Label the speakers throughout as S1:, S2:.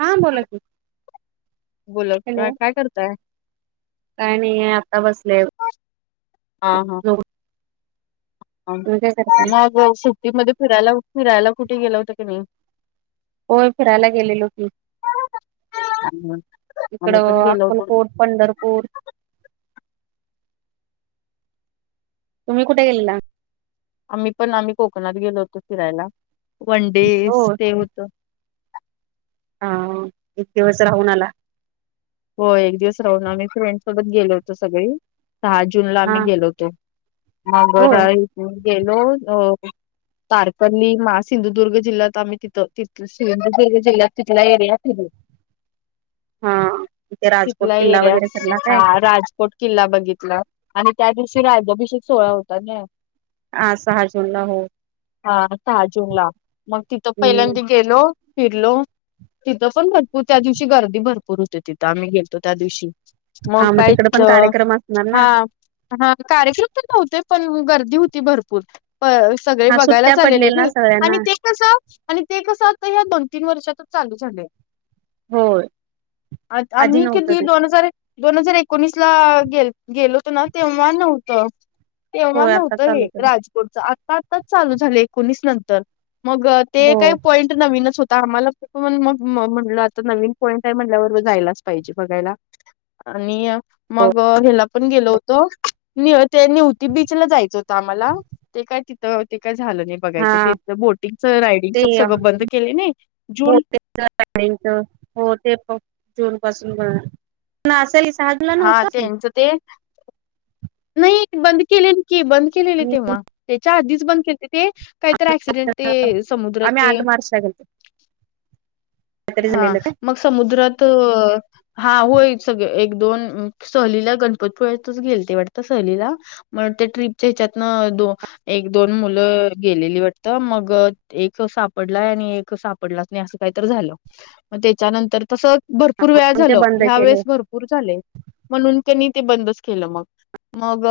S1: हा बोला की
S2: बोला की
S1: हॅलो
S2: काय करताय
S1: काय नाही आहे आता बसलेय.
S2: हा हा
S1: [unintelligible]
S2: मग सुट्टीमध्ये फिरायला फिरायला कुठे गेलं होतं की नाही?
S1: होय फिरायला गेलेली की
S2: आम्ही आम्ही पण
S1: तिकडं
S2: गेलो होतो.
S1: अक्कलकोट पंढरपूर तुम्ही कुठे गेलेला?
S2: आम्ही पण आम्ही कोकणात गेलो होतो फिरायला वन डे
S1: हो
S2: स्टे होत
S1: ह एक दिवस राहून आला.
S2: हो एक दिवस राहून आम्ही फ्रेंड सोबत गेलो होतो सगळी. सहा जून ला
S1: हा
S2: मी गेलो होतो मग
S1: होय
S2: मी गेलो अ तारकली महा सिंधुदुर्ग जिल्ह्यात आम्ही तिथं तिथ जे जिल तिथला एरिया तिथे
S1: हं
S2: तिथला एरिया हा राजकोट किल्ला बघितला. आणि त्या दिवशी राजाभिषेक सोहळा होता न
S1: ह सहा जून ला हो
S2: हा सहा जून ला मग तिथं
S1: हम्म
S2: पहिल्यांद गेलो फिरलो तिथं पण भरपूर त्या दिवशी गर्दी भरपूर होते. तिथ आम्ही गेलो होतो, त्या दिवशी मग
S1: हा तिकडे
S2: काहीच
S1: पण कार्यक्रम असणार ना
S2: हा हा कार्यकम तर नव्हते पण गर्दी होती भरपूर. सगळे
S1: हा
S2: बघायला
S1: सुट्ट्या पडलेल ना
S2: चालेले आणि
S1: सगळ्यांना
S2: ते कस आणि ते कसं आता ह्या दोन तीन वर्षातच चालू झालंय.
S1: होय. आधी
S2: आम्ही
S1: नव्हतं
S2: किती
S1: ते
S2: दोन हजार दोन हजार एकोणीस ला गे गेलो होतो ना तेव्हा नव्हतं. तेव्हा
S1: होय आता
S2: नव्हतं हे
S1: चालू केलं
S2: राज [unintelligible] आता आताच चालू झाले एकोणीस नंतर मग ते
S1: हो
S2: काही पॉईंट नवीनच होता आम्हाला म्हट नवीन पॉंट म्हट यलाच पाहिजे बघायला आणि मग ह. पण गेलो होतो निव ते निवती बीच ला जायचं होतं आम्हाला ते काय तिथं ते काय झालं नाही.
S1: हा
S2: बघायचं तेच बोटिंग च रायडिंग
S1: ते
S2: च सगळं
S1: हो
S2: बंद केले नइ जून
S1: [unintelligible] हो ते जून पासून बघा
S2: हा
S1: [inaudible]
S2: ते नाइ बंद केलेली की बंद केलेली
S1: आम्ही
S2: तेव्हा तेच्या आधीच बंद केलं ते काहीतर ऍक्सिडेंट ते समुद्रात ते
S1: वर्षा गेलती.
S2: हा मग समुद्रात हा होय, सगळ एक दोन सहलीला गणपतपुळ्यातच गेलते वाटत सहलीला मग त्या ट्रीपच्या हिच्यातन दो एक दोन मुलं गेलेली वाटत मग एक सापडलाय आणि एक साप पडलाच नाही असं काहीतर झाल म तेच्या नंतर तस भरपूर वेळा
S1: पण
S2: झाल
S1: ते बंद
S2: ह्या
S1: केले
S2: वेळेस भर पूर झालय, म्हणून त्यांनी ते बंदच केलं मग मग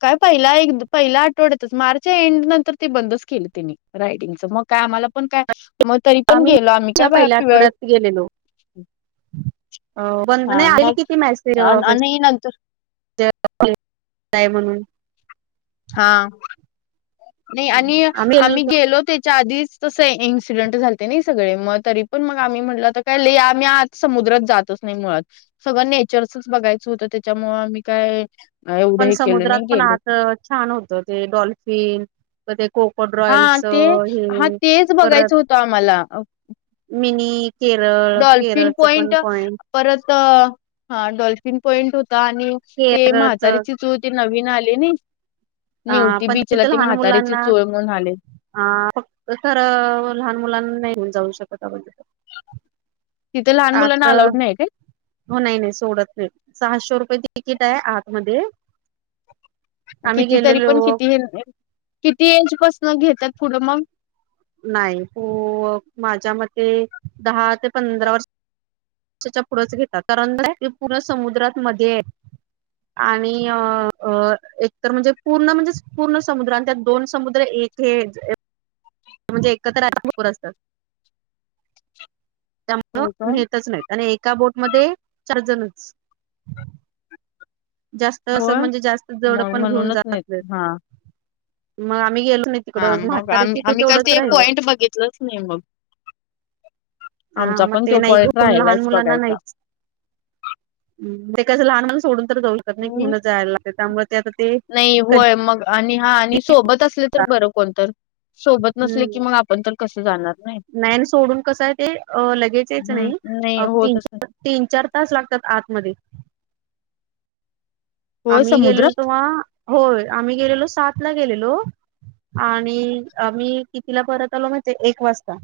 S2: काय पहिला एक पहिला आठवड्यातच मार्च्या एंड नंतर ती बंदच केली तिने रायडिंगच मग काय आम्हाला पण काय मग तरी पण
S1: आम्ही
S2: गेलो आम्
S1: च्या पहिल्या आठवड्यात गेलेलो. अ पण
S2: हा
S1: नाही आली
S2: मग
S1: किती मेसेज म्हज
S2: आणि नंतर
S1: [unintelligible] म्हणून
S2: हा नाही आणि आम्ही गेलो ते च्या आधीच तस इन्सिडेंट झालते नाही सगळे मग तरी पण मग आम्ही म्हटलं तर काय लय आमी आत समुद्रात जातच नाइ मुळात सगळं नेचर चच बघायचं होतं तेच्यामुळे आम्ही काय एवढं
S1: पण
S2: हे केलं
S1: समुद्रात
S2: नाही
S1: पण
S2: गेलो
S1: आत छान होत ते डॉल्फिन त ते कोकट
S2: हा ते
S1: रॉयलचं
S2: हा
S1: हे
S2: तेच
S1: परत
S2: बघायचं होतं आम्हाला
S1: मिनी केरळ केरळचं पण पॉइंट
S2: परत अं हा डॉल्फिन पॉइंट होता आणि ते
S1: केरळच
S2: म्हातारीची चूळ ते नवीन आले ना
S1: अ
S2: निवती
S1: पण
S2: बीचला ती म्हातारी्याची चूळ म्हण आले.
S1: आ फक्त खरं लहान मुलांना नाही, घेऊन जाऊ शकत आपण तिथं
S2: तिथे लहान मुलांना
S1: आत
S2: अलाऊड नाही काय
S1: हो नाही नाही सोडत नाही सहाशे रुपये तिकीट आहे आतमध्ये आम्ही
S2: किती तरी पण
S1: गेलेलो
S2: किती हे -किती एज पासून घेत्यात पुढं मग?
S1: नाही हो माझ्या मते दहा ते पंधरा वर्ष च्या पुढंच घेतात कारण ते पूर्ण समुद्रात मध्ये आणि अं अ एकतर म्हणजे पूर्ण म्हणजे पूर्ण समुद्र आणि त्यात दोन समुद्र एक हेज म्हणजे एकत्रर, [unintelligible] त्यामुळं
S2: होय का
S1: नेतच नाहीत. आणि एका बोटमध्येध्ये चार जणच जास्त असं
S2: होय
S1: म्हणजे जास्त जड
S2: मग
S1: पण घेऊन
S2: म्हणूनच
S1: जात नाही,
S2: हा
S1: मग आम्ही गेलो नाही.
S2: हा
S1: तिकडं
S2: मग
S1: म्हातारीची
S2: आम्ही आम्ही का
S1: तेवढंच
S2: ते
S1: राहिलं
S2: पॉइंट बघितलंच नाइ मग
S1: हा
S2: आमचा
S1: मग
S2: पण
S1: ते
S2: तो
S1: नाही
S2: पॉईंट
S1: घेऊन लहान
S2: राहिलायच
S1: मुलांना
S2: बघायचा.
S1: नाहीच ते कसं लहान मुलांना सोडून तर जाऊ शकत नाइ घेऊनच जायला लागतंय त्यामुळे ते आता ते
S2: नाही होय मग आणि हा आणि सोबत असले तर बरं कोणत सोबत नसले की
S1: हम्म
S2: मग आप कोण तर कसं जाणार नाइ.
S1: नाही आणि सोडून कसं आहे ते लगेच यायचं
S2: हम्म
S1: नाही तीन
S2: होतच नाही
S1: चार तीन चार तास लागतात आतमध्ये
S2: होय
S1: आम्ही गेलेलो
S2: समुद्रात
S1: तेव्हा होय आम्ही गेलेलो सात ला गेलेलो आणि मी कितीला परत आलो माहिजे एक वाजता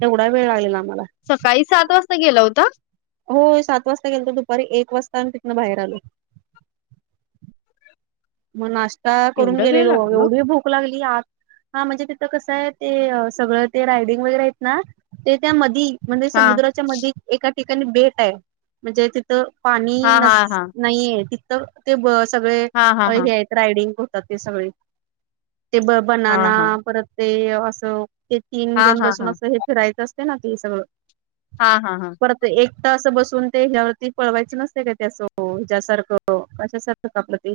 S1: तेवढा वेळ लागेल आम्हाला
S2: सकाळी सात वाजता गेला होता.
S1: हो सात वाजता गेल तरो दुपारी एक वाजता आणि तिकनं बाहेर आलो. मग नाश्ता करून
S2: एवढा वेळ
S1: गेलेलो
S2: लागलो
S1: एवढी भूक लागली आत हा म्हणजे तिथं कसं हाय ते सगळं ते रायडिंग वगैरे आहेत ना ते त्या मधी म्हणजे
S2: हा
S1: समुद्राच्या मध्यी एका ठिकाणी बेटाय म्हणजे तिथं पाणी
S2: हा हा
S1: नस
S2: हा
S1: नाहीये तिथं ते सगळे
S2: हा हा हा
S1: हे आहेत. रायडिंग होतात ते सगळे ते ब
S2: हा
S1: बनना
S2: हा
S1: परत ते असं ते तीन
S2: हा
S1: जण
S2: हा हा
S1: बसून असं हे फिरायचं असते ना ते सगळं
S2: हा हा हा.
S1: परत एकट असं बसून ते हिच्या्यावरती पळवायचं नसते काय ते असं हिच्यासारखं कश सारखं का आपलं ते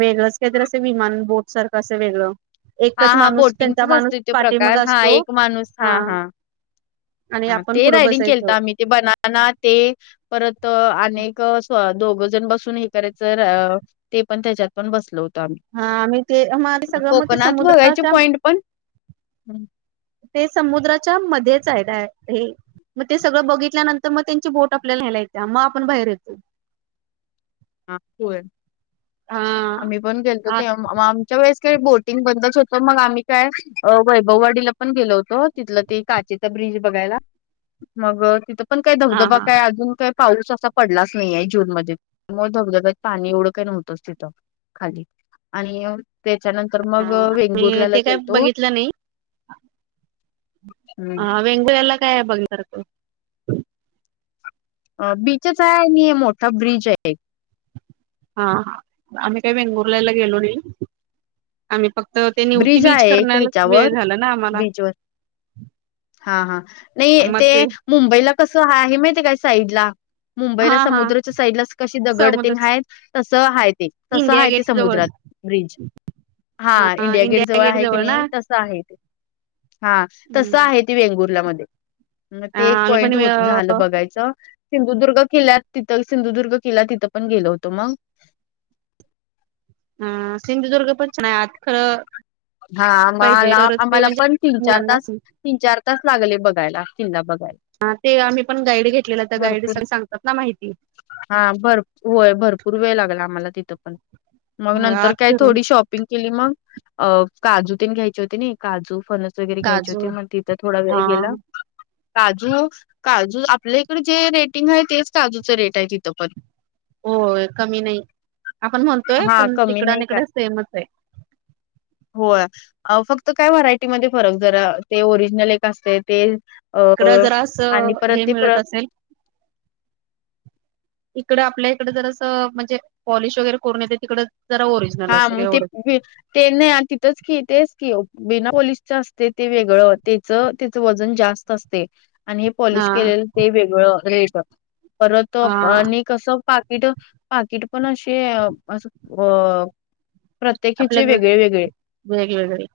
S1: वेगळंच काहीतरी अस विमान बोट सारखं असं वेगळं
S2: हा,
S1: एकच
S2: हा
S1: माणूस त्यांचा
S2: बोटिंगचच असत
S1: माणूस
S2: तो
S1: पाठीमाग
S2: प्रकार, हा
S1: असतो
S2: एक माणूस हा हा.
S1: आणि
S2: ह
S1: आपण
S2: ते
S1: पुढं
S2: रायडिंग केलत
S1: बसायचो
S2: आम्ही ते बनना ते. परत अनेक दोघ जण बसून हे करायचं र ते पण त्याच्यात पण बसल होतो आम्ही.
S1: हा आम्ही ते [unintelligible] सगळ म
S2: पण आत बघायचे पॉइंट पण
S1: ते समुद्राच्या मध्येच आहेत, डाय- हे मग ते सगळं बघितल्यानंत तर मग त्यांची बोट आपल्याला न्यायला येते मग आपण बाहेर येतो
S2: हा [unintelligible] हो
S1: हा
S2: आम्ही पण गेलतो
S1: हा
S2: ते आमच्या वेळेस काही बोटिंग बंदच होतं मग आम्ही काय वैभववाडीला पण गेलो होतो. तिथलं ते काचेचा ब्रिज बघायला मग तिथं पण, काय धबधबा
S1: हा
S2: काय अजून काय पाऊस असा पडलाच नाहीय जूनमध्ये मग धबधब्यात पाणी एवढं काय नव्हतच तिथं खाली आणि त्याच्यानंतर मग
S1: आणि
S2: वेंगुर्लाला
S1: ते काय
S2: गेलतो.
S1: बघितलं नाही
S2: हं.
S1: हा वेंगुर्ला काय बघण्यासारखं?
S2: अ बीचच आहे आणि मोठा ब्रिज आहे.
S1: हा आम्ही काय वेंगुरलेला गेलो नाही आम्ही फ तर ते निवती
S2: ब्रिज
S1: बीच
S2: आहे एक
S1: करण्याला वेळ
S2: ह्याच्यावर
S1: झाला ना आम्हाला.
S2: बीचवर हा हा नाही ते मुंबईला कसं आहे माहितीय काय साईडला? मुंबईला
S1: हा हा
S2: समुद्राच्या साईडला कशी दगड
S1: समुद्र
S2: तेन हाय ते तसं
S1: इंडिया
S2: हाय ते
S1: गेट जवळ
S2: समुद्रात. ब्रिज हा. इंडिया गेट जवळ आहे की नाही तसं आहे इथे. हा तसं
S1: हम्म
S2: आहे. ते वेंगुर्लामध्ये म ते एक
S1: आम्ही
S2: पॉईंट
S1: पण
S2: होतं झालं बघायचं. सिंधुदुर्ग किल्ला तिथं सिंधुदुर्ग किल्ला तिथं पण गेल होतो मग.
S1: हा सिंधुदुर्ग पण छान आहे आत खरं
S2: हा
S1: पाहिजे
S2: आम्हाला
S1: तरच ते
S2: आम्हाला
S1: म्हणजे
S2: पण तीन चार तास
S1: मुलांनाच
S2: तीन चार तास लागले बघायला तिनला बघायला.
S1: हा ते आम्ही पण गाईड घेतलेला त्या गाईड
S2: भरपूर
S1: [unintelligible] सांगतात ना माहितीये.
S2: हा भर होय भरपूर वेळ लागला आम्हाला तिथं पण मग
S1: हो
S2: नंतर
S1: आत
S2: काय
S1: फिरून
S2: थोडी शॉप [unintelligible] मग अ काजू ते घ्यायचे होती नी काजु फणस [unintelligible] वगैरे घ्यायचे होते
S1: काजू
S2: मग तिथं थोडा वेळ
S1: हा
S2: गेला. काजू काजू आपल्या इकडे जे रेटिंग आहे तेच काजूचं रेट आहे तिथं पण.
S1: होय कमी नाही आपणं म्हणतोय
S2: हा
S1: पण
S2: कमी
S1: तिकडं
S2: नाही
S1: निइकडं सेमच आहे.
S2: होय आ फक्त काय व्हरायटीमध्ये फरक जरा ते ओरिजनल एक असतयं तेच अ
S1: इकडं जरा
S2: आणि
S1: असं
S2: परत
S1: हे
S2: ते.
S1: मिळत
S2: [unintelligible]
S1: असेल इकडं आपल्या इकडं जरासं असं म्हणजे पॉलिश वगैरे करून येते तिकडे जरास ओरिजनल.
S2: हा मग ते [unintelligible] ते नाही तिथंच की तेच की बिना पाँलीशच असतयं ते वेगळं तेच तेज वजन जास्त असतयं, आणि हे
S1: हा
S2: पॉलिश केलेलं ते वेगळं रेट परत त
S1: हा
S2: आणि कसं पाकिट पाकिट पण असे अस अ प्रत्येकीचे
S1: आपल्यागत
S2: वेगळे वेगळे
S1: वेगवेगळे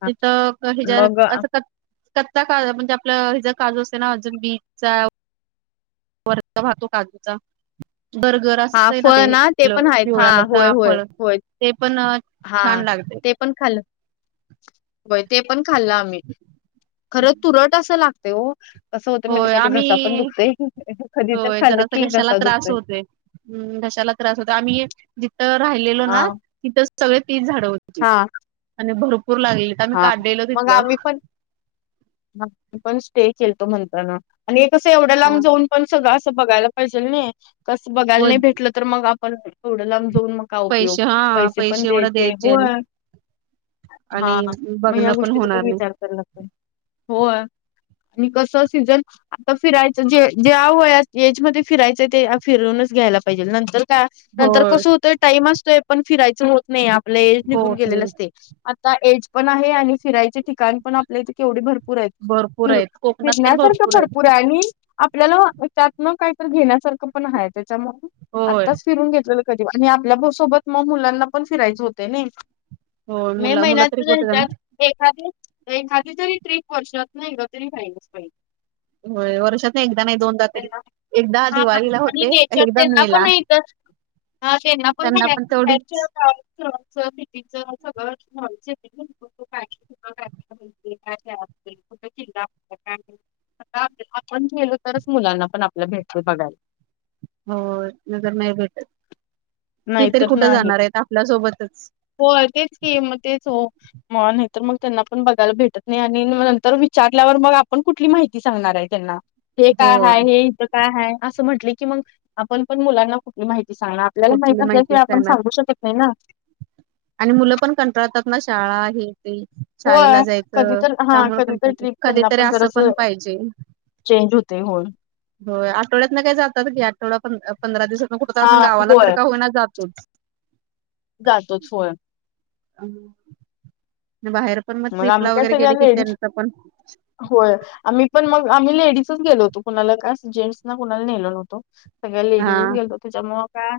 S1: तिथं.
S2: मग
S1: [unintelligible] [unintelligible] म्हणजे आपलं हेजा काजू असते ना [unintelligible] बीजचा वरचा भाग तो काजूचा. बर्गर
S2: हा
S1: असतयं ना
S2: फळ
S1: ते
S2: पण आहेत हा होय होय
S1: पिवळ्यावर [unintelligible]
S2: होय
S1: ते पण
S2: हा
S1: छान लागते
S2: ते पण खाल्ल. होय ते पण खाल्लं आम्ही खरं तुरट असं लागते हो. कस होतंय माहित
S1: होय
S2: काय ते घसा पण
S1: आम्ही
S2: दुखतोय कधी तर खाल्लं की घसा दुखतोय.
S1: हम् घशाला त्रास होत आम्ही जिथं राहिलेलो
S2: हा
S1: ना तिथं सगळे तिच झाड होती.
S2: हा
S1: आणि भरपूर लागले.
S2: हा मग आम्ही पण आपण स्टे केलतो म्हणताना, आणि हे कसं हाय एवढ्या लांब जाऊन पण सगळं असं बघायला पाहिजेल नाही कसं बघायला
S1: हो
S2: नाही भेटलं तर मग आपण एवढं लांब जाऊन मग का उपयोग?
S1: पैसे हा
S2: पैसे पण
S1: एवढं
S2: द्यायचे
S1: आणि
S2: होय हा
S1: आणि
S2: मग या
S1: बघणं
S2: गोष्टीचा पण
S1: होणार नाही
S2: विचार करायला लागतो हो आणि कस सीझन आता फिरायचं जे ज्या वयात एजमध्ये फिरायचंय ते फिरूनच घ्यायला पाहिजे नंतर का नंतर
S1: होय
S2: कसं होतोय टाइम असतोय पण फिरायचं होत नाही, आपलं एज निघून
S1: होत
S2: गेलेलं
S1: नाही
S2: असतयं. आता एज पण आहे आणि फिरायचे ठिकाण पण आपल्या इथे केवढी भर पुरयेत
S1: भरपूर
S2: फिर
S1: आहेत कोकणात तर
S2: फिरण्यासारखं
S1: आहेत
S2: भरपूर आहे आणि आपल्याला यांच्यातन काहीतरी घेण्यासारखं पण आहे त्याच्यामुळे
S1: होय
S2: आत्ताच फिरून घेतलेलं कधी आणि आपल्या सोबत मग मुलांना पण फिरायचे होते निइ.
S1: होय
S2: मे
S1: मुलं मुलं
S2: महिन्यात
S1: तरी
S2: सुधन.
S1: कुठे जाणार
S2: एखादी एखादी जरी ट्र्रीप वर्षातून एकदा तरी होयाला पाहिजे.
S1: हो वर्षात न एकदा नाही दोनदा तरी.
S2: त्यांना
S1: एकदा
S2: हा
S1: दिवाळीला
S2: आणि
S1: होते
S2: नेचर
S1: एकदा
S2: त्यांना
S1: मे
S2: पण
S1: ला
S2: आहेत. ह तेना पण
S1: त्यांना तेवढीच
S2: [unintelligible] सिटीच सगळंयच [unintelligible] आपण गेलो तरच मुलांना पण आपल्या भेटी बघायला.
S1: हो लगेच नाही भेटत हे तरी
S2: नाहीतर
S1: कुठं
S2: नाही
S1: जाणार आहेत आपल्या सोबतच.
S2: होय तेच की म तेच ओ. मग नाही तर मग त्यांना पण बघायला भेटत नाही आणि नंतर विचारल्यावर मग आपण कुठली माहिती किती सांगणार आहे त्यांना‌. हे
S1: हो
S2: काय ह हे इथं काय ह असं म्हटलं की मग आपण पण मुलांना कुठली माहिती सांगणार. आपही
S1: कुठली
S2: माहित असलं की
S1: माहितीच
S2: आपण
S1: जाणार
S2: सांगू शकत नाही ना.
S1: आणि मुलं पण कंटाळतात ना शाळा हे ते. शाळेला
S2: होय कधी
S1: जायचं
S2: तर हा कधी
S1: त्यामुळं
S2: तर ट्रिप त्यांना
S1: कधीतरी असं
S2: जरासं
S1: पण पाहिजे.
S2: चेंज होतय होय.
S1: होय आठवड्यातन काय जातात आठवडा पंधरा दिवसात कुठं तर
S2: हा
S1: आपण गावाला तर
S2: होय
S1: का होईना जातोच‌.
S2: जातोच होय.
S1: बाहेर पण मग
S2: आम्ही
S1: ट्रिपला
S2: काय
S1: वगैरे
S2: सगळ्या
S1: गेले की
S2: लेडीज
S1: त्यांच पण
S2: होय. आम्ही पण मग आम्ही लेडीजच गेलो होतो, कुणाला का जेंट्स ना कणाला नेलो नव्हतो. सगळ्या
S1: हा
S2: लेडीजच गेलो होतो. त्याच्यामुळं काय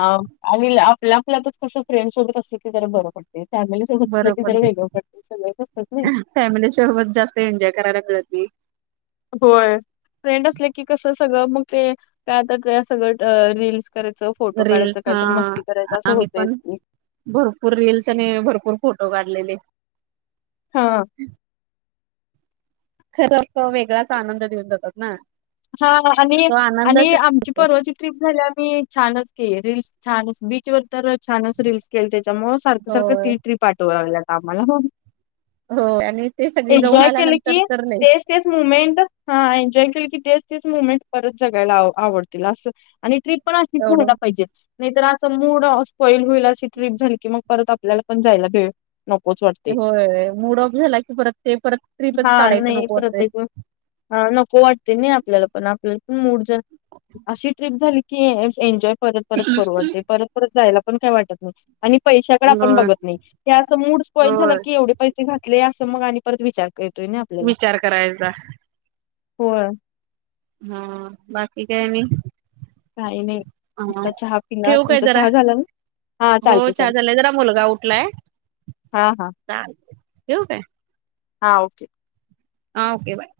S2: आणि आपल्या आपल्यातच कसं फ्रेंड सोबत असल की जरा बरं पडतेय. फॅमिलीच
S1: बरं
S2: सोबत
S1: पडत
S2: वेगळं पड सगळंच असतात नय.
S1: फॅमिली सोबत जास्त एन्जॉय करायला मिळत नाही.
S2: होय फ्रेंड असले की कसं सगळं मग ते काय आता सगळं रील्स करायच फोटो काढायचं
S1: रील्स
S2: काय
S1: हा
S2: तर मस्ती करायचं असं
S1: आम्ही
S2: होतयच
S1: पण
S2: ते.
S1: भरपूर रील्स आणि भरपूर फोटो काढलेले.
S2: हा.
S1: खरं असं वेगळाच आनंद देऊन जातात ना.
S2: हा आणि
S1: तो
S2: आणि
S1: आनंदच
S2: आमची परवाची ट्रिप झाल्या ती छानच की रील्स छान बीचवर तर छानच रील्स केलं त्यांच्यामुळ. सारखं सारखं
S1: होय
S2: ती टरी पाठवाल्यात आम्हाला हो.
S1: होय आणि ते सगळे जाऊन
S2: केलं
S1: आल्यानंतर
S2: की
S1: तर लय
S2: तेच तेच मुमेंट हा एन्जॉय केलीकी तेच तेच मुवमेंट परत जगायला आवडतील असं आणि ट्रीप पण अशीच
S1: एवढं
S2: व्हायला पाहिजे. नाही तर असं मूड आँफ होईल अशी ट्ररीप झाली की मग परत आपल्याला पण जायला भेळ नको.
S1: होय मूड ऑफ झाला की परत ते परत ट्ररीपच काढायचं
S2: नाही
S1: नको होतंय.
S2: प्रत्येक वेळ हा नको वाट ते नाही आपल्याला पण आपल्याला पण मूड अशी ट्ररीप झाली की एन्जॉय परत परत करू वाटते परत परत जायला पण काय वाटत नाही. आणि पैशाकडे आपण
S1: होय
S2: बघत नाही, हे असं मूड स्पॉईंट झालं
S1: होय
S2: की एवढ पैसे घातले असं मग आणि परत विचार करतोय ना आपल्याला
S1: विचार करायचा.
S2: होय.
S1: हा बाकी काय आणि
S2: काही नाही
S1: हा
S2: आता चहा पिणार
S1: ठेवू काय
S2: तुमचा
S1: जरा
S2: चहा झाला. हा
S1: हो
S2: चालते
S1: चहा
S2: चालते
S1: झालाय जरा मुलगा उठलाय.
S2: हा हा
S1: ठेवून काय.
S2: हा ओके!
S1: हा ओके बाय!